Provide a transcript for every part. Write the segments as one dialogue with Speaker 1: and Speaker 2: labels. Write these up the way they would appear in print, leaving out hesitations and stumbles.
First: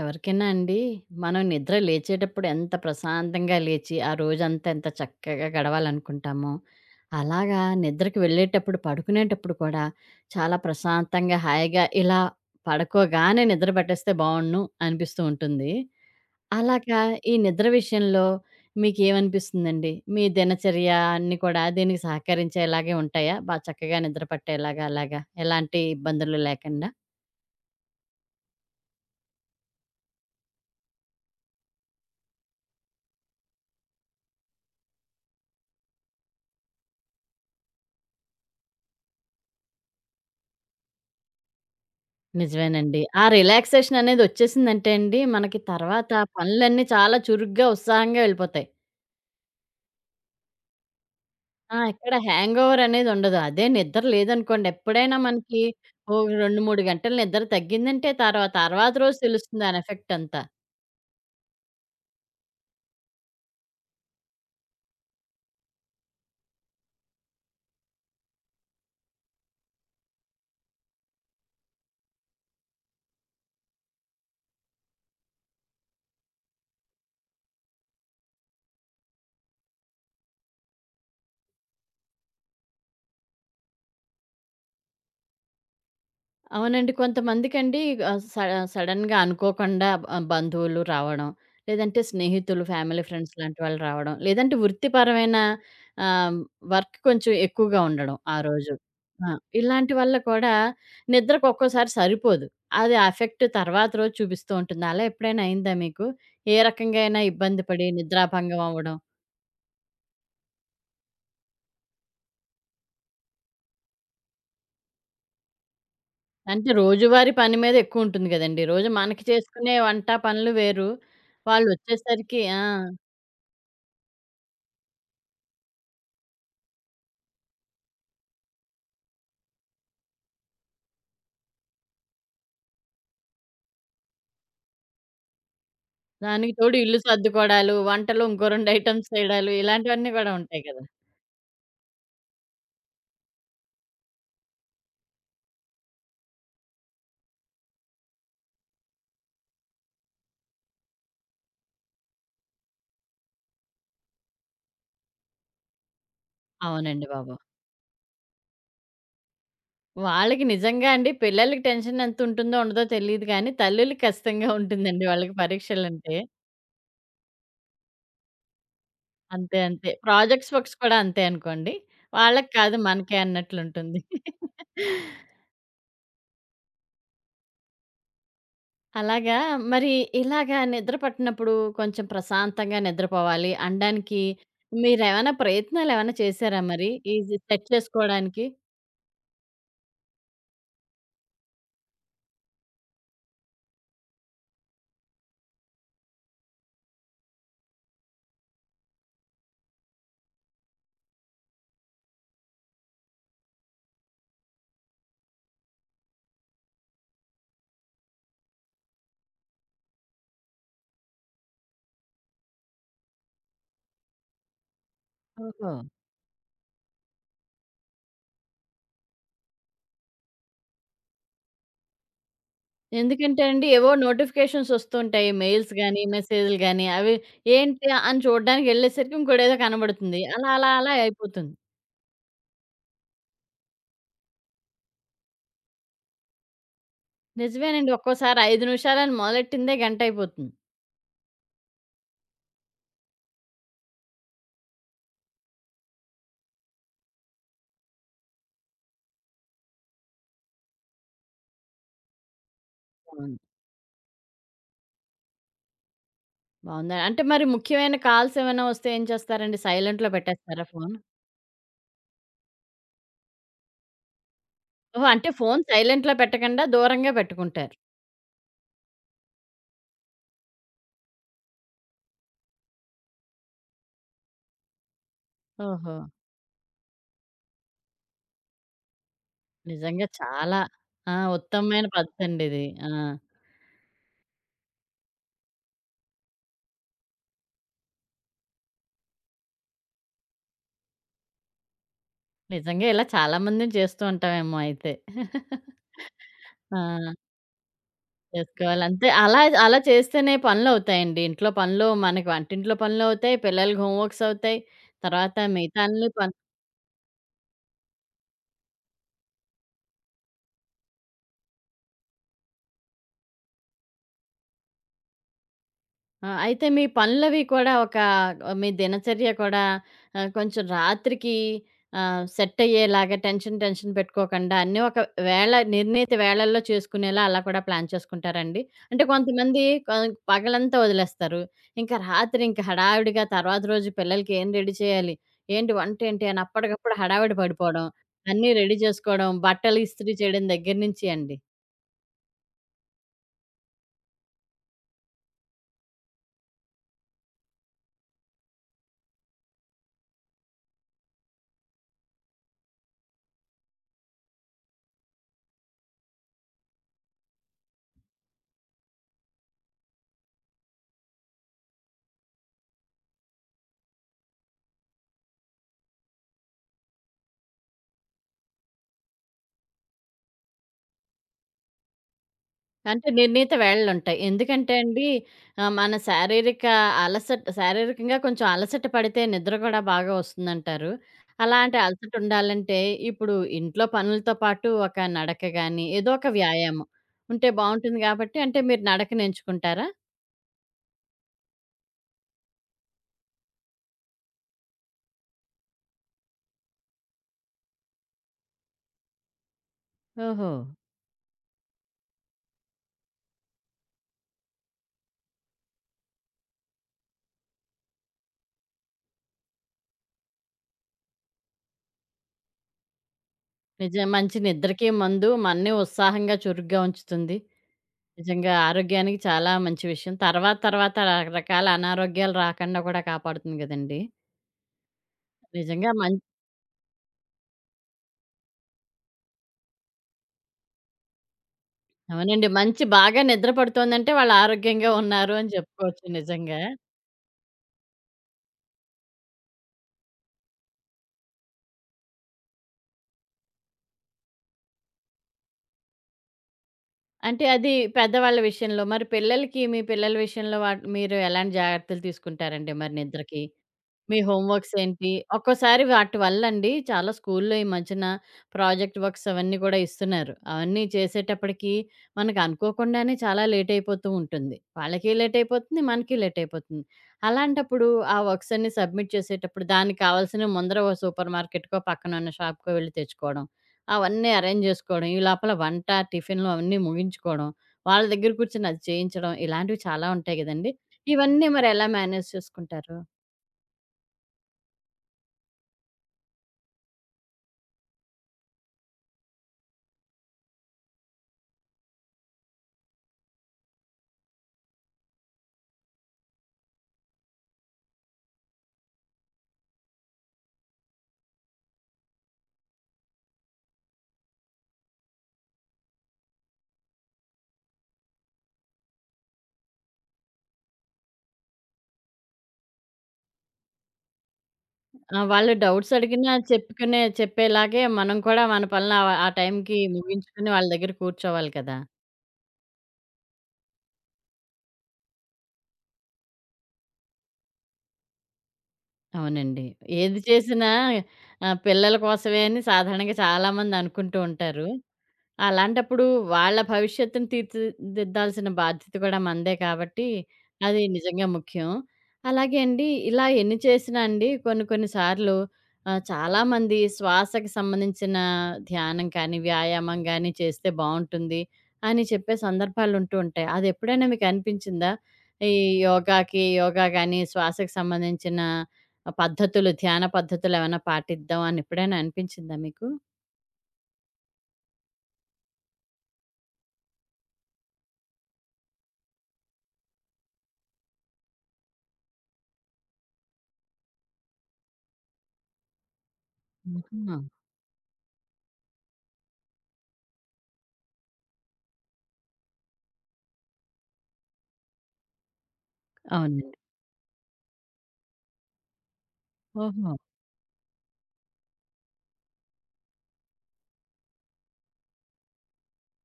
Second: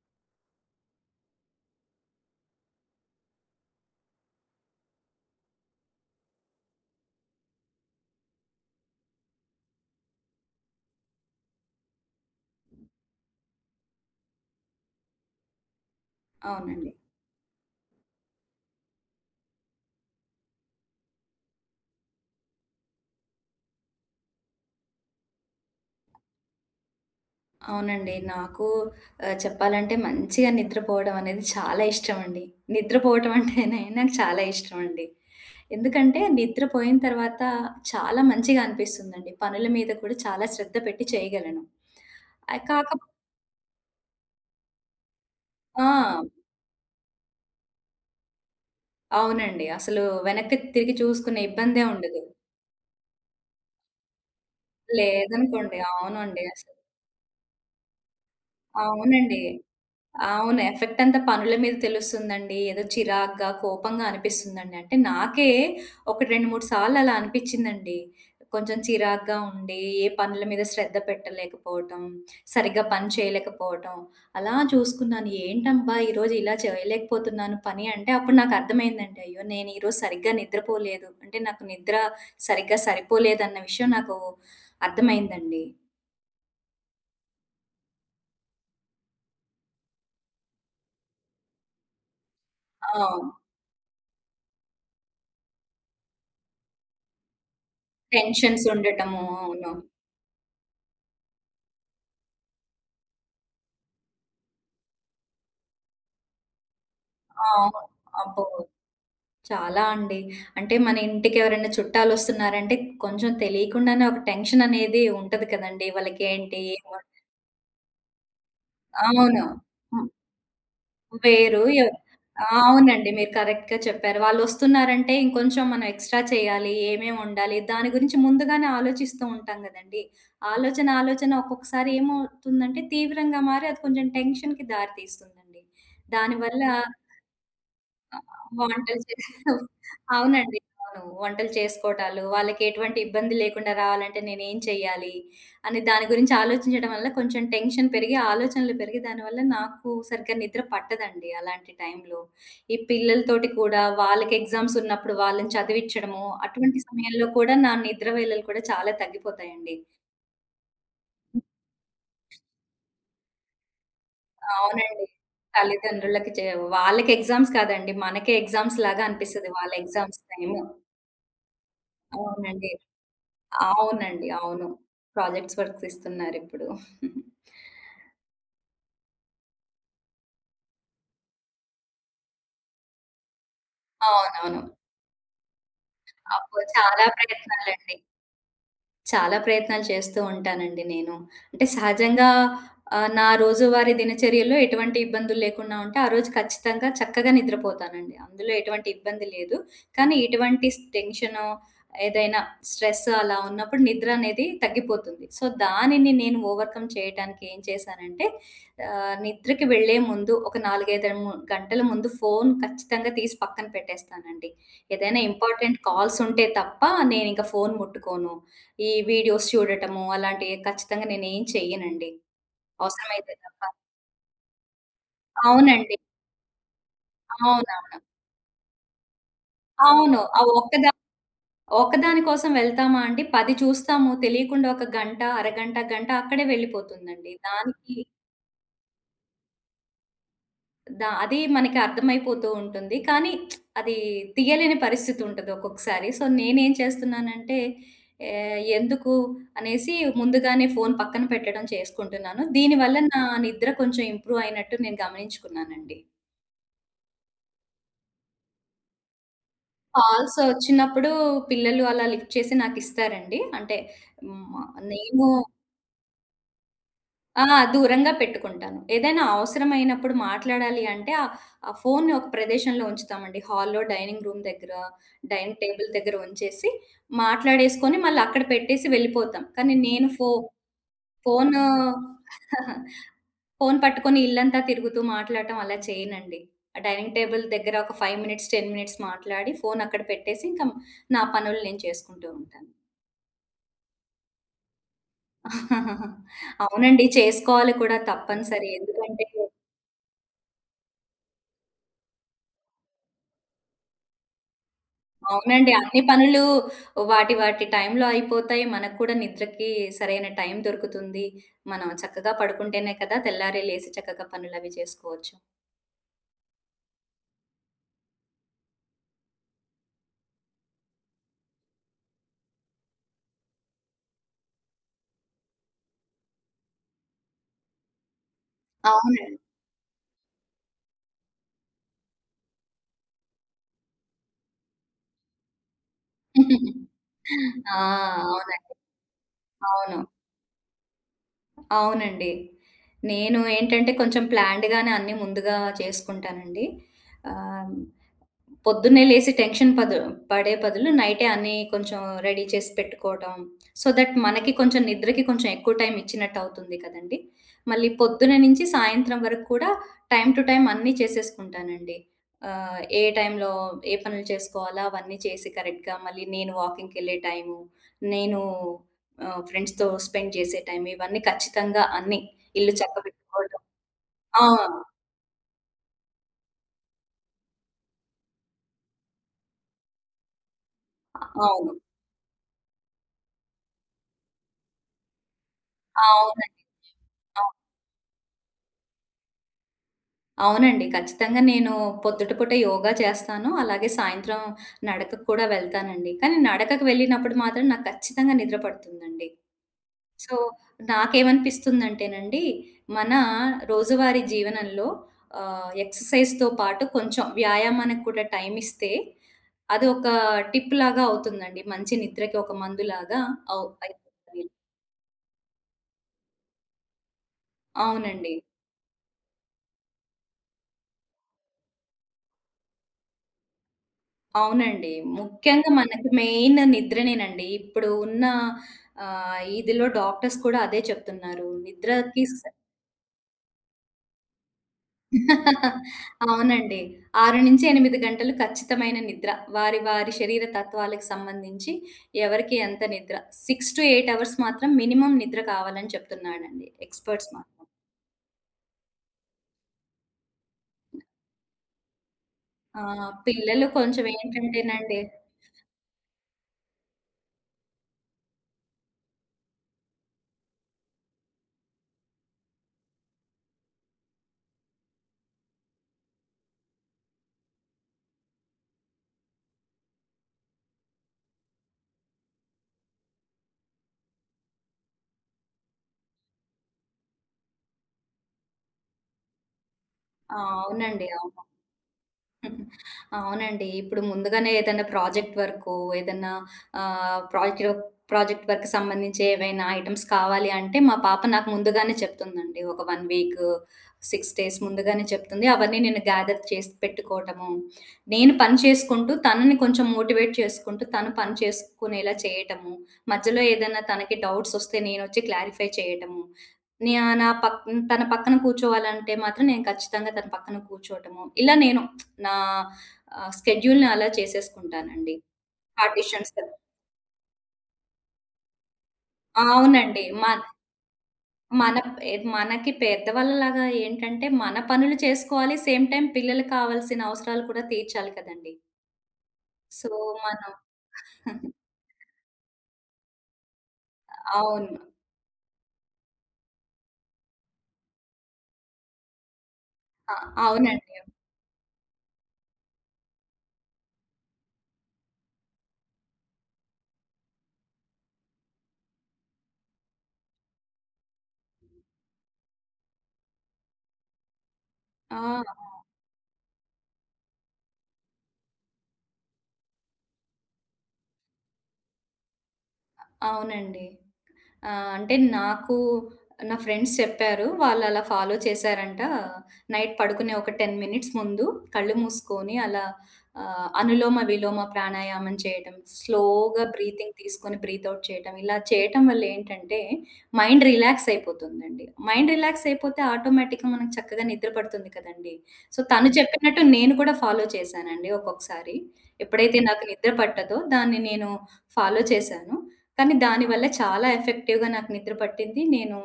Speaker 1: ఎవరికైనా అండి, మనం నిద్ర లేచేటప్పుడు ఎంత ప్రశాంతంగా లేచి, ఆ రోజంతా ఎంత చక్కగా గడవాలనుకుంటామో, అలాగా నిద్రకు వెళ్ళేటప్పుడు, పడుకునేటప్పుడు కూడా చాలా ప్రశాంతంగా, హాయిగా ఇలా పడుకోగానే నిద్ర పట్టేస్తే బావుండును అనిపిస్తూ ఉంటుంది.
Speaker 2: అవునండి.
Speaker 1: అలాగా ఈ నిద్ర విషయంలో మీకేమనిపిస్తుందండి? మీ దినచర్య అన్నీ కూడా దీనికి సహకరించేలాగే ఉంటాయా? బా చక్కగా నిద్ర పట్టేలాగా అలాగా? ఎలాంటి ఇబ్బందులు లేకుండా?
Speaker 2: అవునండి. నాకు చెప్పాలంటే మంచిగా నిద్రపోవడం అనేది చాలా ఇష్టమండి. నిద్రపోవటం అంటేనే నాకు చాలా ఇష్టమండి. ఎందుకంటే నిద్రపోయిన తర్వాత చాలా మంచిగా అనిపిస్తుందండి. పనుల మీద కూడా చాలా శ్రద్ధ పెట్టి చేయగలను. ఆహ్, కాక
Speaker 1: నిజమేనండి. ఆ రిలాక్సేషన్ అనేదొచ్చేసిందంటే అండి, మనకి తర్వాత
Speaker 2: ఆ!
Speaker 1: ఆ పనులన్నీ చాలా చురుగ్గా, ఉత్సాహంగా వెళ్ళిపోతాయి.
Speaker 2: అవునండి. అసలు వెనక్కి తిరిగి చూసుకునే
Speaker 1: ఆ!
Speaker 2: ఇబ్బందే
Speaker 1: ఎక్కడ
Speaker 2: ఉండదు.
Speaker 1: హ్యాంగోవర్ అనేదుండదు. అదే నిద్ర లేదనుకోండి, ఎప్పుడైనా మనకి
Speaker 2: లేదనుకోండి.
Speaker 1: ఓ
Speaker 2: అవునండి
Speaker 1: 2,
Speaker 2: అసలు.
Speaker 1: 3 గంటలు నిద్ర తగ్గిందంటే, తర్వాత రోజు
Speaker 2: అవునండి.
Speaker 1: తెలుస్తుంది దాని ఎఫెక్ట్ అంతా.
Speaker 2: అవును. ఎఫెక్ట్ అంతా పనుల మీద తెలుస్తుందండి. ఏదో చిరాగ్గా, కోపంగా అనిపిస్తుందండి. అంటే నాకే ఒక 2, 3 సార్లు అలా అనిపిచ్చిందండి. కొంచెం చిరాగ్గా ఉండి, ఏ పనుల మీద శ్రద్ధ పెట్టలేకపోవటం, సరిగ్గా పని చేయలేకపోవటం, అలా చూసుకున్నాను. ఏంటబ్బా! ఈరోజు ఇలా చేయలేకపోతున్నాను పని అంటే అప్పుడు నాకర్థమైందండి. అయ్యో! నేను ఈరోజు సరిగ్గా నిద్రపోలేదు. అంటే నాకు నిద్ర సరిగ్గా సరిపోలేదన్న విషయం నాకు అర్థమైందండి.
Speaker 1: అవునండి. కొంతమందికండి ఆహ్, స సడెన్‌గా అనుకోకుండా బంధువులు రావడం, లేదంటే స్నేహితులు,
Speaker 2: ఆ!
Speaker 1: ఫ్యామిలీ ఫ్రెండ్స్ లాంటి వాళ్ళు రావడం, లేదంటే వృత్తిపరమైన ఆహ్, వర్క్ కొంచెం ఎక్కువగా ఉండడం ఆ
Speaker 2: టెన్షన్స్
Speaker 1: రోజు.
Speaker 2: ఉండటము.
Speaker 1: ఆ!
Speaker 2: అవును.
Speaker 1: ఇలాంటి వల్ల కూడా నిద్రకు ఒక్కోసారి సరిపోదు. అది ఎఫెక్ట్ తర్వాత రోజు చూపిస్తూ ఉంటుంది. అలా ఎప్పుడైనా అయిందా మీకు? ఏ రకంగా అయినా ఇబ్బంది
Speaker 2: అవును.
Speaker 1: పడి
Speaker 2: అబ్బో!
Speaker 1: నిద్రాభంగం అవ్వడం?
Speaker 2: చాలా అండి. అంటే మన ఇంటికెవరైనా చుట్టాలొస్తున్నారంటే కొంచెం తెలియకుండానే ఒక టెన్షన్ అనేది ఉంటది కదండీ. వాళ్ళకేంటి?
Speaker 1: అంటే
Speaker 2: ఏం వం
Speaker 1: రోజువారీ పని మీద ఎక్కువ ఉంటుంది గదండీ. రోజు మనకి
Speaker 2: అవును.
Speaker 1: చేసుకునే
Speaker 2: హ్మ్.
Speaker 1: వంట పనులు వేరు.
Speaker 2: వేరు ఎవ్
Speaker 1: వాళ్ళొచ్చేసరికి ఆ!
Speaker 2: అవునండి. మీరు కరెక్ట్‌గా చెప్పారు. వాళ్ళొస్తున్నారంటే ఇంకొంచెం మనం ఎక్స్‌ట్రా చేయాలి, ఏమేం వండాలి, దాని గురించి ముందుగానే ఆలోచిస్తూ ఉంటాం గదండీ. ఆలోచన ఒక్కొక్కసారి ఏమవుతుందంటే తీవ్రంగా మారి అది కొంచెం టెన్షన్‌కి దారి తీస్తుందండి.
Speaker 1: దానికి
Speaker 2: దానివల్ల
Speaker 1: తోడు ఇల్లు సర్దుకోవడాలు,
Speaker 2: ఆ!
Speaker 1: వంటలో ఇంకో 2
Speaker 2: వంటలు
Speaker 1: ఐటెమ్స్
Speaker 2: చే
Speaker 1: చేయడాలు ఇలాంటివన్నీ గూడా
Speaker 2: అవునండి.
Speaker 1: ఉంటాయి గదా!
Speaker 2: అవును. వంటలు చేసుకోవటాలు, వాళ్ళకేటువంటి ఇబ్బంది లేకుండా రావాలంటే నేనేం చెయ్యాలి? అని దాని గురించి ఆలోచించడం వల్ల కొంచెం టెన్షన్ పెరిగి, ఆలోచనలు పెరిగి దానివల్ల నాకు సరిగ్గా నిద్ర పట్టదండి అలాంటి టైంలో. ఈ పిల్లలతోటి కూడా వాళ్ళకి ఎగ్జామ్స్ ఉన్నప్పుడు వాళ్ళని చదివిచ్చడము, అటువంటి
Speaker 1: అవునండి
Speaker 2: సమయంలో
Speaker 1: బాబు.
Speaker 2: కూడా నా నిద్ర వేళలు కూడా చాలా తగ్గిపోతాయండి.
Speaker 1: వాళ్ళకి నిజంగా అండి పిల్లలకి టెన్షన్ ఎంతుంటుందో ఉండదో తెలీదు కానీ, తల్లులకి ఖచ్చితంగా
Speaker 2: అవునండి.
Speaker 1: ఉంటుందండి వాళ్ళకి పరీక్షలంటే.
Speaker 2: తల్లిదండ్రులకి చే వాళ్ళకి ఎగ్జామ్స్ కాదండి. మనకే ఎగ్జామ్స్ లాగా అనిపిస్తది
Speaker 1: అంతే
Speaker 2: వాళ్ళ
Speaker 1: అంతే.
Speaker 2: Exams
Speaker 1: projects
Speaker 2: time.
Speaker 1: వర్క్స్ కూడా అంతే అనుకోండి. వాళ్ళకి
Speaker 2: అవునండి.
Speaker 1: కాదు మనకే అన్నట్లుంటుంది.
Speaker 2: అవునండి. అవును. ప్రాజెక్ట్స్ వర్క్స్ ఇస్తున్నారిప్పుడు.
Speaker 1: అలాగా మరి ఇలాగా నిద్ర పట్టనప్పుడు కొంచెం ప్రశాంతంగా నిద్రపోవాలి అనడానికి
Speaker 2: అవునవును.
Speaker 1: మీరేమైనా ప్రయత్నాలేమైనా చేశారా
Speaker 2: అప్పుడు
Speaker 1: మరి?
Speaker 2: చాలా
Speaker 1: ఈజీ సెట్
Speaker 2: ప్రయత్నాలండి.
Speaker 1: చేసుకోవడానికి?
Speaker 2: చాలా ప్రయత్నాలు చేస్తూ ఉంటానండి నేను. అంటే సహజంగా నా రోజువారీ దినచర్యలో ఎటువంటి ఇబ్బందులు లేకుండా ఉంటే, ఆ రోజు ఖచ్చితంగా చక్కగా నిద్రపోతానండి. అందులో ఎటువంటి ఇబ్బంది లేదు. కానీ ఇటువంటి టెన్షనో, ఏదైనా స్ట్రెస్ అలా ఉన్నప్పుడు నిద్ర అనేది తగ్గిపోతుంది. సో, దానిని నేను ఓవర్‌కమ్ చేయటానికి ఏం చేశానంటే, నిద్రకి వెళ్ళే ముందు ఒక 4, 5 గంటల ముందు ఫోను ఖచ్చితంగా తీసి పక్కన పెట్టేస్తానండి. ఏదైనా
Speaker 1: ఓహో!
Speaker 2: ఇంపార్టెంట్ కాల్స్ ఉంటే తప్ప నేనింక ఫోను ముట్టుకోను. ఈ వీడియోస్ చూడటము అలాంటియి ఖచ్చితంగా నేనేం చెయ్యనండి. అవసరమైతే
Speaker 1: ఎందుకంటే
Speaker 2: తప్ప.
Speaker 1: అండి, ఏవో నోటిఫికేషన్స్ వస్తుంటాయి. మెయిల్స్
Speaker 2: అవునండి.
Speaker 1: గాని, మెసేజ్‌లు గాని అవి ఏంటి
Speaker 2: అవునవును.
Speaker 1: అని చూడడానికి వెళ్ళేసరికి ఇంకోటేదో
Speaker 2: అవును.
Speaker 1: కనబడుతుంది.
Speaker 2: ఆ
Speaker 1: అలా, అలా,
Speaker 2: ఒక్కదా
Speaker 1: అలా అయిపోతుంది.
Speaker 2: ఒక్కదాని కోసం వెళ్తామా అండి 10 చూస్తాము. తెలియకుండా ఒక గంట, అరగంట, గంట అక్కడే వెళ్ళిపోతుందండి.
Speaker 1: నిజమేనండి.
Speaker 2: దానికి
Speaker 1: ఒక్కోసారి 5 నిమిషాలని మొదలెట్టిందే గంట అయిపోతుంది.
Speaker 2: దా అది మనకి అర్థమైపోతూ ఉంటుంది. కానీ అది తీయలేని పరిస్థితి ఉంటది ఒక్కొక్కసారి. సో, నేనేం చేస్తున్నానంటే ఆహ్, ఎందుకు అనేసి ముందుగానే ఫోను పక్కన పెట్టడం చేసుకుంటున్నాను. దీనివల్ల నా
Speaker 1: అవును.
Speaker 2: నిద్ర కొంచెం ఇంప్రూవ్ అయినట్టు నేను గమనించుకున్నానండి.
Speaker 1: బావుందా? అంటే మరి ముఖ్యమైన కాల్స్ ఏమైనా వస్తే ఏం చేస్తారండి? సైలెంట్‌లో
Speaker 2: కాల్స్
Speaker 1: పెట్టేస్తారా ఫోన్?
Speaker 2: వచ్చినప్పుడు పిల్లలు అలా లిఫ్ట్ చేసి నాకిస్తారండి. అంటే హ్మ్,
Speaker 1: ఓహో!
Speaker 2: నేను
Speaker 1: అంటే ఫోన్ సైలెంట్‌లో పెట్టకుండా దూరంగా
Speaker 2: ఆ!
Speaker 1: పెట్టుకుంటారు.
Speaker 2: దూరంగా పెట్టుకుంటాను. ఏదైనా అవసరమైనప్పుడు మాట్లాడాలి అంటే ఆ ఫోన్‌ని ఒక ప్రదేశంలో ఉంచుతామండి. హాల్‌లో, డైనింగ్ రూమ్ దగ్గర, డైనింగ్ టేబుల్
Speaker 1: ఓహో!
Speaker 2: దగ్గర ఉంచేసి, మాట్లాడేసుకొని మళ్ళీ అక్కడ పెట్టేసి వెళ్ళిపోతాం. కానీ
Speaker 1: నిజంగా
Speaker 2: నేను ఫో
Speaker 1: చాలా ఆ!
Speaker 2: ఫోను
Speaker 1: ఉత్తమమైన పద్ధతండి ఇది. ఆ!
Speaker 2: ఫోను పట్టుకొని ఇల్లంతా తిరుగుతూ మాట్లాడటం అలా చేయనండి. ఆ డైనింగ్ టేబుల్ దగ్గర ఒక 5 మినిట్స్, 10 మినిట్స్ మాట్లాడి ఫోను అక్కడ పెట్టేసి ఇంకా నా పనులు నేను చేసుకుంటూ ఉంటాను.
Speaker 1: నిజంగా ఇలా చాలా మందిని చేస్తూ ఉంటామేమో అయితే.
Speaker 2: అవునండి.
Speaker 1: ఆ!
Speaker 2: చేసుకోవాలి కూడా తప్పనిసరి.
Speaker 1: చేసుకోవాలి. అంతే
Speaker 2: ఎందుకంటే
Speaker 1: అలా, అలా చేస్తేనే పనులవుతాయండి. ఇంట్లో పనులు మనకి వంటింట్లో పనులవుతాయి, పిల్లలకి హోమ్ వర్క్స్ అవుతాయి. తర్వాత
Speaker 2: అవునండి.
Speaker 1: మిగతా
Speaker 2: అన్ని
Speaker 1: అన్ని పన్
Speaker 2: పనులు వాటి వాటి టైంలో అయిపోతాయి. మనకు కూడా నిద్రకి సరైన టైం దొరుకుతుంది. మనం చక్కగా పడుకుంటేనే కదా తెల్లారి లేసి చక్కగా పనులవి చేసుకోవచ్చు.
Speaker 1: ఆ! అయితే మీ పనులవి కూడా ఒక మీ దినచర్య కూడా కొంచెం రాత్రికి సెట్ అయ్యేలాగా టెన్షన్, టెన్షన్ పెట్టుకోకుండా అన్నీ ఒక వేళ నిర్ణీత వేళల్లో చేసుకునేలా అలా కూడా ప్లాన్ చేసుకుంటారండి? అంటే
Speaker 2: అవునండి.
Speaker 1: కొంతమంది కొ పగలంతా వదిలేస్తారు. ఇంకా రాత్రి ఇంక హడావిడిగా తర్వాత రోజు పిల్లలకి ఏం రెడీ చేయాలి? ఏంటి వంటేంటి? అని అప్పటికప్పుడు హడావిడి
Speaker 2: ఆ!
Speaker 1: పడిపోవడం, అన్నీ
Speaker 2: అవునండి.
Speaker 1: రెడీ చేసుకోవడం, బట్టలు
Speaker 2: అవును.
Speaker 1: ఇస్త్రీ చేయడం దగ్గర నుంచి అండి.
Speaker 2: అవునండి. నేను ఏంటంటే కొంచెం ప్లాన్డ్‌గానే అన్నీ ముందుగా చేసుకుంటానండి. ఆహ్ పొద్దున్నే లేసి టెన్షన్ పదు పడే బదులు నైటే అన్నీ కొంచెం రెడీ చేసి పెట్టుకోవడం. సో దట్ మనకి కొంచెం నిద్రకి కొంచెం ఎక్కువ టైం ఇచ్చినట్టు అవుతుంది కదండీ! మళ్ళీ పొద్దున నుంచి సాయంత్రం వరకు కూడా టైమ్ టు టైమ్ అన్నీ చేసేసుకుంటానండి. ఏ టైంలో ఏ పనులు చేసుకోవాలా అవన్నీ చేసి కరెక్ట్‌గా మళ్ళీ నేను వాకింగ్‌కెళ్ళే టైము, నేను ఫ్రెండ్స్‌తో స్పెండ్ చేసే టైం ఇవన్నీ ఖచ్చితంగా అన్నీ. ఇల్లు
Speaker 1: అంటే నిర్ణీత
Speaker 2: చక్కబెట్టుకోవడం.
Speaker 1: వేళలుంటాయి.
Speaker 2: ఆ!
Speaker 1: ఎందుకంటే అండి మన శారీరక అలసట శారీరకంగా కొంచెం అలసట పడితే నిద్ర కూడా బాగా వస్తుందంటారు.
Speaker 2: అవును.
Speaker 1: అలాంటి అలసట ఉండాలంటే ఇప్పుడు ఇంట్లో పనులతో పాటు ఒక నడక గాని, ఏదో ఒక
Speaker 2: అవునండి.
Speaker 1: వ్యాయామం ఉంటే
Speaker 2: అవును.
Speaker 1: బావుంటుంది గాబట్టి అంటే మీరు నడకని ఎంచుకుంటారా?
Speaker 2: అవునండి. ఖచ్చితంగా నేను పొద్దుట పూట యోగా చేస్తాను. అలాగే సాయంత్రం నడకకు కూడా వెళ్తానండి. కానీ నడకకు వెళ్ళినప్పుడు మాత్రం నాకు ఖచ్చితంగా నిద్ర పడుతుందండి. సో,
Speaker 1: ఓహో!
Speaker 2: నాకేమనిపిస్తుందంటేనండి, మన రోజువారీ జీవనంలో ఎక్సర్‌సైజ్‌తో పాటు కొంచెం వ్యాయామానికి కూడా టైమిస్తే అది ఒక టిప్ లాగా అవుతుందండి. మంచి నిద్రకి ఒక మందులాగా
Speaker 1: నిజం మంచి
Speaker 2: అయిపోతది.
Speaker 1: నిద్రకి మందు మనని ఉత్సాహంగా, చురుగ్గా ఉంచుతుంది.
Speaker 2: అవునండి.
Speaker 1: నిజంగా ఆరోగ్యానికి చాలా మంచి విషయం. తర్వాత తర్వాత రకరకాల అనారోగ్యాలు రాకుండా కూడా కాపాడుతుంది గదండీ!
Speaker 2: అవునండి. ముఖ్యంగా
Speaker 1: నిజంగా
Speaker 2: మనకి
Speaker 1: మం
Speaker 2: మెయిన్ నిద్రనేనండి. ఇదిలో డాక్టర్స్ కూడా అదే చెప్తున్నారు. నిద్రకి స
Speaker 1: అవునండి. మంచి బాగా నిద్ర పడుతోందంటే వాళ్ళు ఆరోగ్యంగా ఉన్నారు అని చెప్పుకోవచ్చు నిజంగా.
Speaker 2: అవునండి. 6-8 గంటలు ఖచ్చితమైన నిద్ర. వారి వారి శరీర తత్వాలకు సంబంధించి ఎవరికి ఎంత నిద్ర. 6-8 అవర్స్ మాత్రం మినిమమ్ నిద్ర కావాలని చెప్తున్నాడండి ఎక్స్‌పర్ట్స్
Speaker 1: అంటే
Speaker 2: మాత్రం.
Speaker 1: అది పెద్దవాళ్ళ విషయంలో. మరి పిల్లలకి, మీ పిల్లల విషయంలో వాట్ మీరు ఎలాంటి జాగ్రత్తలు తీసుకుంటారండి
Speaker 2: ఆ!
Speaker 1: మరి నిద్రకి?
Speaker 2: పిల్లలు కొంచెం
Speaker 1: మీ హోమ్ వర్క్స్
Speaker 2: ఏంటంటేనండి
Speaker 1: ఏంటి? ఒక్కోసారి వాటి వల్లండి చాలా స్కూల్‌లో ఈ మధ్యన ప్రాజెక్ట్ వర్క్స్ అవన్నీ కూడా ఇస్తున్నారు. అవన్నీ చేసేటప్పటికి మనకు అనుకోకుండానే చాలా లేట్ అయిపోతూ ఉంటుంది. వాళ్ళకి లేట్ అయిపోతుంది. మనకి లేట్ అయిపోతుంది. అలాంటప్పుడు ఆ వర్క్స్ అన్నీ సబ్మిట్ చేసేటప్పుడు దానికి కావాల్సిన ముందర ఓ సూపర్ మార్కెట్‌కో, పక్కన ఉన్న షాప్‌కో వెళ్లి తెచ్చుకోవడం. అవన్నీ అరేంజ్ జేసుకోవడం. ఈ లోపల వంట, టిఫిన్‌లు అవన్నీ ముగించుకోవడం. వాళ్ళ దగ్గర కూర్చొని అది చేయించడం. ఇలాంటివి చాలా
Speaker 2: ఆ,
Speaker 1: ఉంటాయి గదండీ!
Speaker 2: అవునండి.
Speaker 1: ఇవన్నీ మరి ఎలా మేనేజ్ చేసుకుంటారు?
Speaker 2: అవునండి. ఇప్పుడు ముందుగానే ఏదైనా ప్రాజెక్ట్ వర్కో, ఏదన్నా ఆహ్, ప్రాజెక్ట్ వర్క్ ప్రాజెక్ట్ వర్క్‌కి సంబంధించి ఏవైనా ఐటెమ్స్ కావాలి అంటే, మా పాప నాకు ముందుగానే చెప్తుందండి. ఒక 1 వీక్, 6 డేస్ ముందుగానే చెప్తుంది. అవన్నీ నేను గ్యాదర్ చేసి పెట్టుకోవటము, నేను పని చేసుకుంటూ తనని కొంచెం మోటివేట్ చేసుకుంటూ, తను పని చేసుకునేలా చేయటము, మధ్యలో ఏదైనా తనకి డౌట్స్ వస్తే నేనొచ్చి క్లారిఫై చేయటము, నే నా పక్ తన పక్కన కూర్చోవాలంటే మాత్రం నేను ఖచ్చితంగా తన పక్కన కూర్చోవటము, ఇలా నా స్కెడ్యూల్‌ని అలా చేసేసుకుంటానండి.
Speaker 1: ఆ! వాళ్ళు డౌట్స్ అడిగినా
Speaker 2: పార్టిషన్స్
Speaker 1: చెప్పుకునే చెప్పేలాగే మనం కూడా మన పనులు ఆ టైంకి
Speaker 2: అవునండి. మన్
Speaker 1: ముగించుకొని వాళ్ళ దగ్గర కూర్చోవాలి కదా!
Speaker 2: మన పె మనకి పెద్దవాళ్ళలాగా ఏంటంటే, మన పనులు చేసుకోవాలి. సేమ్ టైమ్ పిల్లలకి కావాల్సిన అవసరాలు కూడా తీర్చాలి కదండీ!
Speaker 1: అవునండి.
Speaker 2: సో,
Speaker 1: ఏది
Speaker 2: మనం
Speaker 1: చేసినా పిల్లల కోసమే అని సాధారణంగా చాలామంది అనుకుంటూ ఉంటారు.
Speaker 2: అవును.
Speaker 1: అలాంటప్పుడు వాళ్ళ భవిష్యత్తుని తీర్చిదిద్దాల్సిన బాధ్యత కూడా మనదే కాబట్టి,
Speaker 2: అ
Speaker 1: అది
Speaker 2: అవునండి.
Speaker 1: నిజంగా ముఖ్యం. అలాగే అండి, ఇలా ఎన్ని చేసినా అండి కొన్ని కొన్ని సార్లు చాలామంది శ్వాసకి సంబంధించిన ధ్యానం కానీ, వ్యాయామం గానీ చేస్తే బావుంటుంది అని చెప్పే సందర్భాలుంటూ ఉంటాయి. అదెప్పుడైనా మీకనిపించిందా?
Speaker 2: ఆ!
Speaker 1: ఈ యోగాకి, యోగా గానీ, శ్వాసకి సంబంధించిన పద్ధతులు, ధ్యాన పద్ధతులేవన్నా పాటిద్దాం అని ఎప్పుడైనా అనిపించిందా మీకు?
Speaker 2: అవునండి. ఆ! అంటే నాకు నా ఫ్రెండ్స్ చెప్పారు. వాళ్ళలా ఫాలో చేశారంట. నైట్ పడుకునే ఒక 10 మినిట్స్ ముందు కళ్ళు మూసుకొని అలా అనులోమ, విలోమ ప్రాణాయామం చేయటం, స్లోగా బ్రీతింగ్
Speaker 1: ఆహా!
Speaker 2: తీసుకొని బ్రీత్ ఔట్ చేయటం, ఇలా చేయటం వల్ల ఏంటంటే మైండ్ రిలాక్స్ అయిపోతుందండి. మైండ్ రిలాక్స్ అయిపోతే ఆటోమేటిక్‌గా మనకు చక్కగా నిద్ర పడుతుంది కదండీ! సో, తను
Speaker 1: అవునండి.
Speaker 2: చెప్పినట్టు నేను కూడా ఫాలో చేశానండి ఒక్కొక్కసారి. ఎప్పుడైతే నాకు
Speaker 1: ఓహో!
Speaker 2: నిద్ర పట్టదో దాన్ని నేను ఫాలో చేశాను. కానీ దానివల్ల చాలా ఎఫెక్టివ్‌గా నాకు నిద్ర పట్టింది. నేను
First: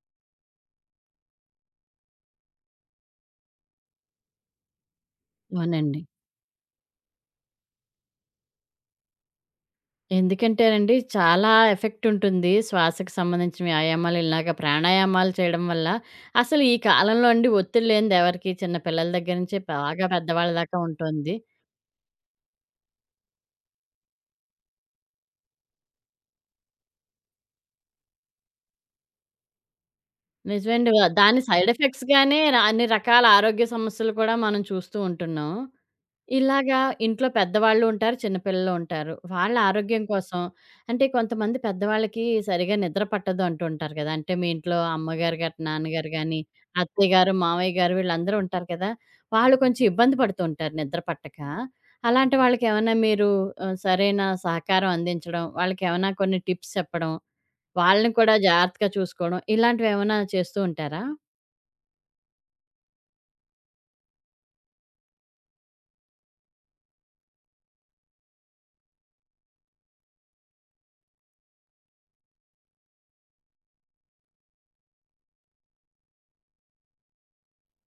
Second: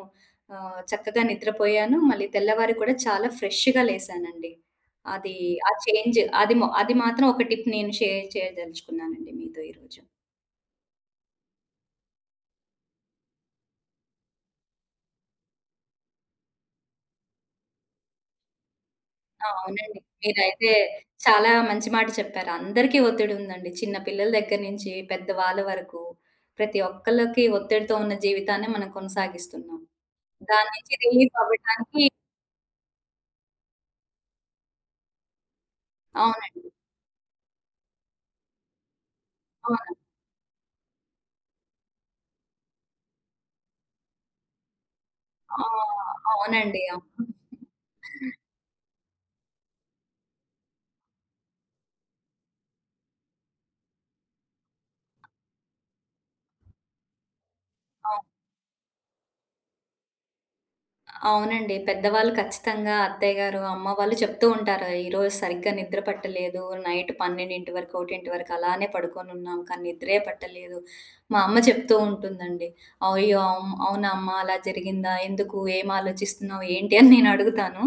Speaker 2: చక్కగా నిద్రపోయాను. మళ్ళీ తెల్లవారి కూడా చాలా ఫ్రెష్‌గా లేసానండి. అది ఆ
Speaker 1: అవునండి.
Speaker 2: చేంజ్ అది మొ అది మాత్రం ఒక టిప్ నేను షేర్ చేయదలుచుకున్నానండి మీతో ఈరోజు.
Speaker 1: ఎందుకంటేనండి చాలా ఎఫెక్ట్ ఉంటుంది. శ్వాసకు సంబంధించిన వ్యాయామాలు ఇలాగ ప్రాణాయామాలు చేయడం వల్ల అసలు ఈ కాలంలో అండి ఒత్తిడి లేనిది ఎవరికీ చిన్న పిల్లల దగ్గర
Speaker 2: ఆ!
Speaker 1: నుంచి
Speaker 2: అవునండి.
Speaker 1: బాగా పెద్దవాళ్ళ
Speaker 2: మీరైతే
Speaker 1: దాకా ఉంటుంది.
Speaker 2: చాలా మంచి మాట చెప్పారు. అందరికీ ఒత్తిడి ఉందండి. చిన్న పిల్లల దగ్గర నుంచి పెద్దవాళ్ళ వరకు ప్రతి ఒక్కళ్ళకి ఒత్తిడితో ఉన్న జీవితాన్ని మనం కొనసాగిస్తున్నాం. దాని
Speaker 1: నిజమండి.
Speaker 2: నుంచి రిలీఫ్
Speaker 1: దాని సైడ్
Speaker 2: అవ్వటానికి
Speaker 1: ఎఫెక్ట్స్‌గానే ర అన్ని రకాల ఆరోగ్య సమస్యలు కూడా మనం చూస్తూ ఉంటున్నాం.
Speaker 2: అవునండి.
Speaker 1: ఇలాగా ఇంట్లో పెద్దవాళ్ళు ఉంటారు, చిన్న పిల్లలు ఉంటారు. వాళ్ళ
Speaker 2: అవును.
Speaker 1: ఆరోగ్యం కోసం అంటే కొంతమంది పెద్దవాళ్ళకి సరిగ్గా నిద్ర పట్టదు అంటుంటారు కదా! అంటే మీ ఇంట్లో అమ్మగారు గట్
Speaker 2: ఆ!
Speaker 1: నాన్నగారు గాని,
Speaker 2: అవునండి.
Speaker 1: అత్తయ్య
Speaker 2: అవును.
Speaker 1: గారు, మావయ్య గారు వీళ్ళందరూ ఉంటారు కదా! వాళ్ళు కొంచెం ఇబ్బంది పడుతూ ఉంటారు నిద్ర పట్టక. అలాంటి వాళ్ళకేమన్నా మీరు సరైన సహకారం అందించడం, వాళ్ళకేమన్నా కొన్ని టిప్స్ చెప్పడం, వాళ్ళని
Speaker 2: అవు
Speaker 1: కూడా జాగ్రత్తగా చూసుకోవడం ఇలాంటివేమన్నా చేస్తూ ఉంటారా?
Speaker 2: అవునండి. పెద్దవాళ్ళు ఖచ్చితంగా అత్తయ్య గారు, అమ్మ వాళ్ళు చెప్తూ ఉంటారు. "ఈరోజు సరిగ్గా నిద్ర పట్టలేదు. నైట్ 12:00 వరకు, 1:00 వరకు అలానే పడుకొనున్నాం. కానీ నిద్రే పట్టలేదు." మా అమ్మ చెప్తూ ఉంటుందండి. "అయ్యో! అవును. అవునా అమ్మ అలా జరిగిందా? ఎందుకు? ఏం ఆలోచిస్తున్నావు? ఏంటి?" అని నేను అడుగుతాను.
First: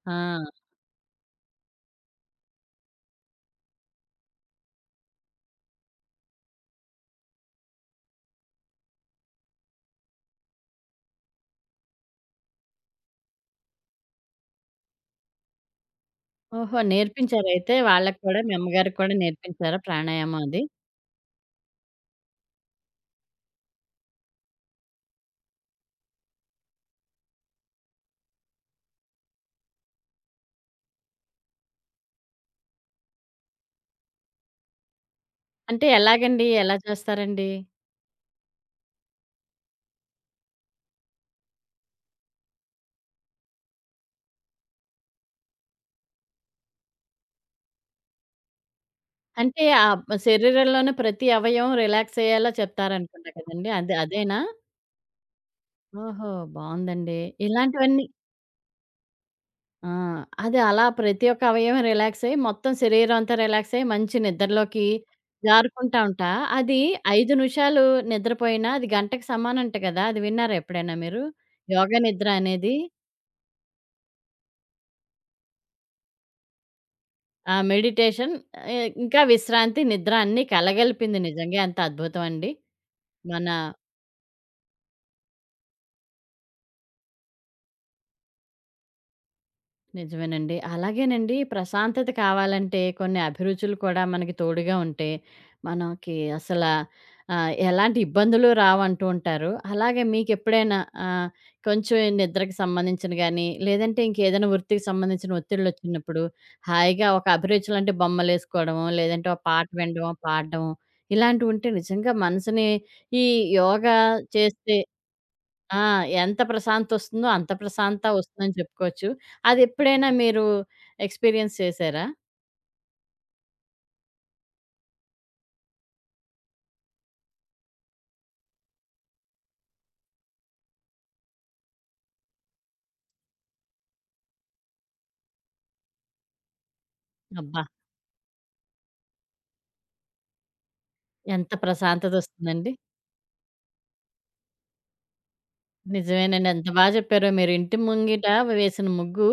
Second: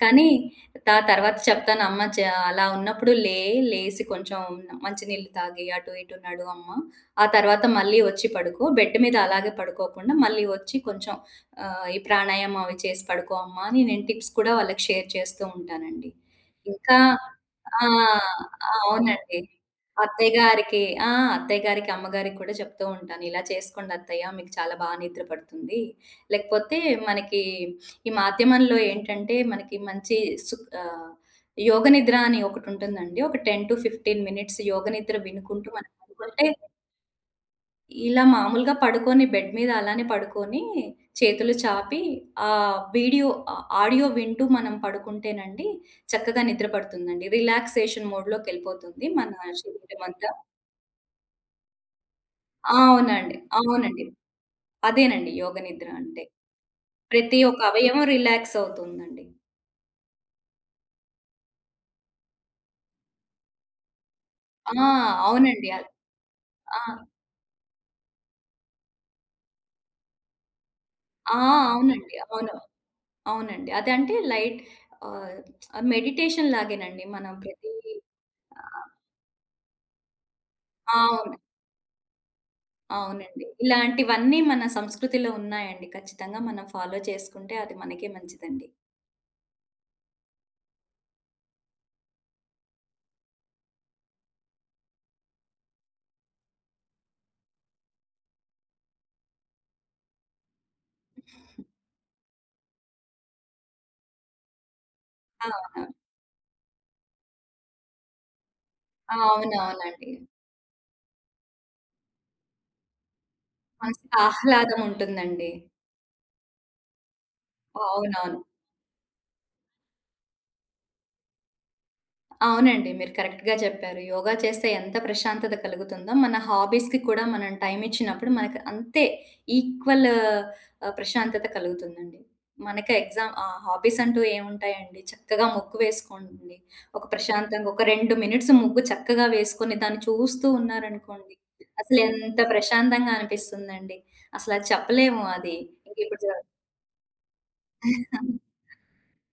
Speaker 2: కానీ
Speaker 1: ఆ!
Speaker 2: త తర్వాత చెప్తాను అమ్మ చ అలా ఉన్నప్పుడు లేసి కొంచెం మంచి నీళ్ళు తాగి అటు ఇటు నడు అమ్మ. ఆ తర్వాత మళ్ళీ వచ్చి పడుకో. బెడ్ మీద అలాగే పడుకోకుండా మళ్ళీ వచ్చి కొంచెం ఈ ప్రాణాయామం అవి చేసి పడుకో అమ్మా అని నేను టిప్స్ కూడా వాళ్ళకి షేర్ చేస్తూ ఉంటానండి.
Speaker 1: ఓహో!
Speaker 2: ఇంకా
Speaker 1: నేర్పించారైతే
Speaker 2: ఆ!
Speaker 1: వాళ్ళకి కూడా మీ అమ్మగారికి కూడా
Speaker 2: అవునండి.
Speaker 1: నేర్పించారా
Speaker 2: అత్తయ్య
Speaker 1: ప్రాణాయామం అది?
Speaker 2: గారికి ఆ! అత్తయ్య గారికి, అమ్మగారికి కూడా చెప్తూ ఉంటాను. ఇలా చేసుకోండి అత్తయ్య మీకు చాలా బా నిద్ర పడుతుంది. లేకపోతే మనకి ఈ మాధ్యమంలో ఏంటంటే మనకి మంచి సు ఆహ్, యోగ నిద్ర అని ఒకటుంటుందండి. ఒక 10-15 మినిట్స్ యోగ నిద్ర వినుకుంటూ
Speaker 1: అంటే
Speaker 2: మనం
Speaker 1: ఎలాగండి?
Speaker 2: పడుకుంటే
Speaker 1: ఎలా చేస్తారండి?
Speaker 2: ఇలా మామూలుగా పడుకొని బెడ్ మీద అలానే పడుకొని, చేతులు చాపి ఆహ్, వీడియో ఆడియో వింటూ మనం పడుకుంటేనండి చక్కగా నిద్ర పడుతుందండి. రిలాక్సేషన్ మోడ్‌లోకెళ్ళిపోతుంది మన
Speaker 1: అంటే
Speaker 2: శరీరమంతా.
Speaker 1: శరీరంలోని ప్రతి అవయవం రిలాక్స్ అయ్యేలా చెప్తారనుకుంటా కదండీ! అది
Speaker 2: అవునండి.
Speaker 1: అదేనా?
Speaker 2: అదేనండి యోగ నిద్ర అంటే.
Speaker 1: ఓహో! బావుందండి.
Speaker 2: ప్రతి ఒక్క అవయవం
Speaker 1: ఇలాంటివన్నీ
Speaker 2: రిలాక్స్ అవుతుందండి.
Speaker 1: ఆ! అది అలా ప్రతి ఒక్క అవయవం రిలాక్స్ అయ్యి, మొత్తం శరీరం అంతా రిలాక్స్ అయ్యి, మంచి
Speaker 2: ఆ!
Speaker 1: నిద్రలోకి
Speaker 2: అవునండి. అల్
Speaker 1: జారుకుంటా ఉంటా. అది
Speaker 2: ఆ!
Speaker 1: 5 నిమిషాలు నిద్రపోయినా అది గంటకి సమానంట కదా! అది విన్నారా ఎప్పుడైనా మీరు?
Speaker 2: ఆ!
Speaker 1: యోగ
Speaker 2: అవునండి.
Speaker 1: నిద్ర
Speaker 2: అవును.
Speaker 1: అనేది?
Speaker 2: అవునండి. అదంటే లైట్ ఆహ్, మెడిటేషన్ లాగేనండి మనం
Speaker 1: ఆ!
Speaker 2: ప్రతి
Speaker 1: మెడిటేషన్
Speaker 2: ఆహ్,
Speaker 1: ఇంకా విశ్రాంతి, నిద్ర అన్నీ కలగలిపింది
Speaker 2: అవును.
Speaker 1: నిజంగా ఎంత అద్భుతం అండి.
Speaker 2: అవునండి.
Speaker 1: మన
Speaker 2: ఇలాంటివన్నీ మన సంస్కృతిలో ఉన్నాయండి. ఖచ్చితంగా మనం ఫాలో చేసుకుంటే అది మనకే మంచిదండి.
Speaker 1: నిజమేనండి. అలాగేనండి ప్రశాంతత కావాలంటే కొన్ని అభిరుచులు కూడా మనకి తోడుగా ఉంటే, మనకి అసల ఎలాంటి ఇబ్బందులు రావంటూ ఉంటారు. అలాగే మీకెప్పుడైనా ఆహ్, కొంచెం నిద్రకు సంబంధించిన గాని, లేదంటే ఇంకేదైనా వృత్తికి సంబంధించిన
Speaker 2: అవునవును.
Speaker 1: ఒత్తిళ్ళొచ్చినప్పుడు, హాయిగా ఒక అభిరుచులంటే బొమ్మలేసుకోవడమో, లేదంటే ఒక పాట
Speaker 2: అవునవునండి.
Speaker 1: వినడమో, పాడడమో ఇలాంటివుంటే నిజంగా మనసుని ఈ యోగా
Speaker 2: మనసుకి
Speaker 1: చేస్తే
Speaker 2: ఆహ్లాదం ఉంటుందండి.
Speaker 1: ఆ! ఎంత ప్రశాంతొస్తుందో అంత ప్రశాంత
Speaker 2: అవునవును.
Speaker 1: వస్తుందని చెప్పుకోవచ్చు. అదెప్పుడైనా మీరు ఎక్స్‌పీరియన్స్ చేసారా?
Speaker 2: అవునండి. మీరు కరెక్ట్‌గా చెప్పారు. యోగా చేస్తే ఎంత ప్రశాంతత కలుగుతుందో, మన హాబీస్‌కి కూడా మనం టైమ్ ఇచ్చినప్పుడు మనకు అంతే ఈక్వల్ ప్రశాంతత కలుగుతుందండి. హాబీస్ అంటూ ఏముంటాయండి? చక్కగా ముగ్గు వేసుకోండి.
Speaker 1: అబ్బా!
Speaker 2: ఒక 2 మినిట్స్ ముగ్గు చక్కగా వేసుకొని దాన్ని చూస్తూ ఉన్నారనుకోండి.
Speaker 1: ఎంత
Speaker 2: అసలు ఎంత
Speaker 1: ప్రశాంతతొస్తుందండి.
Speaker 2: ప్రశాంతంగా అనిపిస్తుందండి. అసలు అది చెప్పలేము అది. ఇంకిప్పుడు
Speaker 1: నిజమేనండి. ఎంత బా చెప్పారో మీరు. ఇంటి ముంగిట వేసిన ముగ్గు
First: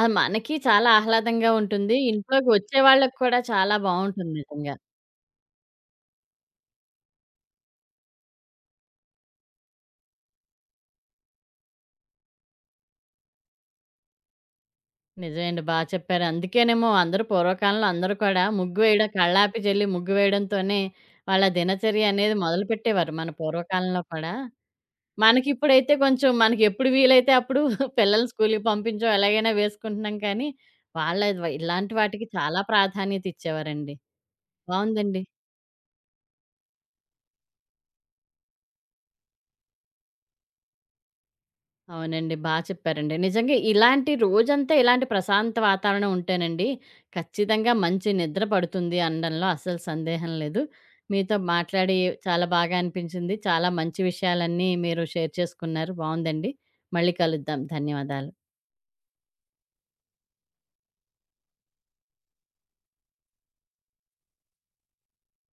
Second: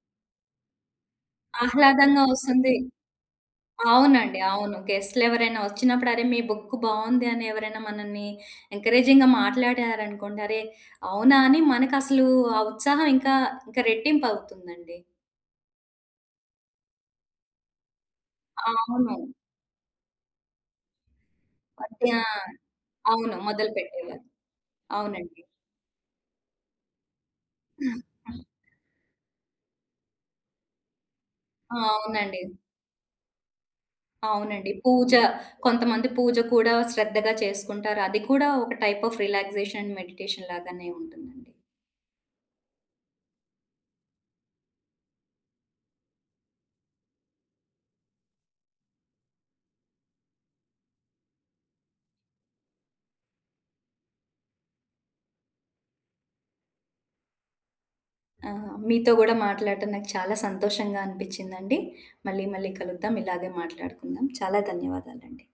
Speaker 1: మనకి చాలా ఆహ్లాదంగా ఉంటుంది.
Speaker 2: ఆహ్లాదంగా
Speaker 1: ఇంట్లోకి
Speaker 2: వస్తుంది.
Speaker 1: వచ్చే వాళ్ళకి కూడా చాలా బావుంటుంది
Speaker 2: అవునండి.
Speaker 1: నిజంగా.
Speaker 2: అవును. గెస్ట్‌లెవరైనా వచ్చినప్పుడు, "అరే! మీ బుక్ బావుంది" అని ఎవరైనా మనల్ని ఎంకరేజింగ్‌గా మాట్లాడారనుకోండి, అరే! అవునా! అని మనకసలు ఆ ఉత్సాహం ఇంకా రెట్టింపవుతుందండి.
Speaker 1: నిజమేండి. బా చెప్పారు. అందుకేనేమో అందరూ పూర్వకాలంలో అందరూ కూడా ముగ్గు వేయడం
Speaker 2: అవును.
Speaker 1: కళ్ళాపి జల్లి ముగ్గు వేయడంతోనే వాళ్ళ దినచర్య
Speaker 2: అంటే ఆ!
Speaker 1: అనేది మొదలుపెట్టేవారు మన
Speaker 2: అవును.
Speaker 1: పూర్వకాలంలో
Speaker 2: మొదలుపెట్టేవారు.
Speaker 1: కూడా.
Speaker 2: అవునండి.
Speaker 1: మనకిప్పుడైతే కొంచెం మనకెప్పుడు వీలైతే అప్పుడు పిల్లల్ని స్కూలుకి పంపించో ఎలాగైనా వేసుకుంటున్నాం కానీ, వాళ్ళ వ
Speaker 2: ఆ!
Speaker 1: ఇలాంటి వాటికి చాలా ప్రాధాన్యత ఇచ్చేవారండి.
Speaker 2: అవునండి. పూజ
Speaker 1: బావుందండి.
Speaker 2: కొంతమంది పూజ కూడా శ్రద్ధగా చేసుకుంటారు. అది కూడా ఒక టైప్ ఆఫ్ రిలాక్సేషన్, మెడిటేషన్ లాగానే ఉంటుందండి.
Speaker 1: అవునండి. బా చెప్పారండి. నిజంగా ఇలాంటి రోజంతా ఇలాంటి ప్రశాంత వాతావరణం ఉంటేనండి, ఖచ్చితంగా మంచి నిద్ర పడుతుంది అనడంలో అస్సలు సందేహం లేదు. మీతో మాట్లాడి చాలా బాగా అనిపించింది. చాలా మంచి విషయాలన్నీ మీరు షేర్ చేసుకున్నారు. బావుందండి. మళ్ళీ కలుద్దాం. ధన్యవాదాలు.
Speaker 2: ఆహా! మీతో గూడా మాట్లాడటం నాకు చాలా సంతోషంగా అనిపిచ్చిందండి. మళ్ళీ మళ్ళీ కలుద్దాం. ఇలాగే మాట్లాడుకుందాం. చాలా ధన్యవాదాలండి.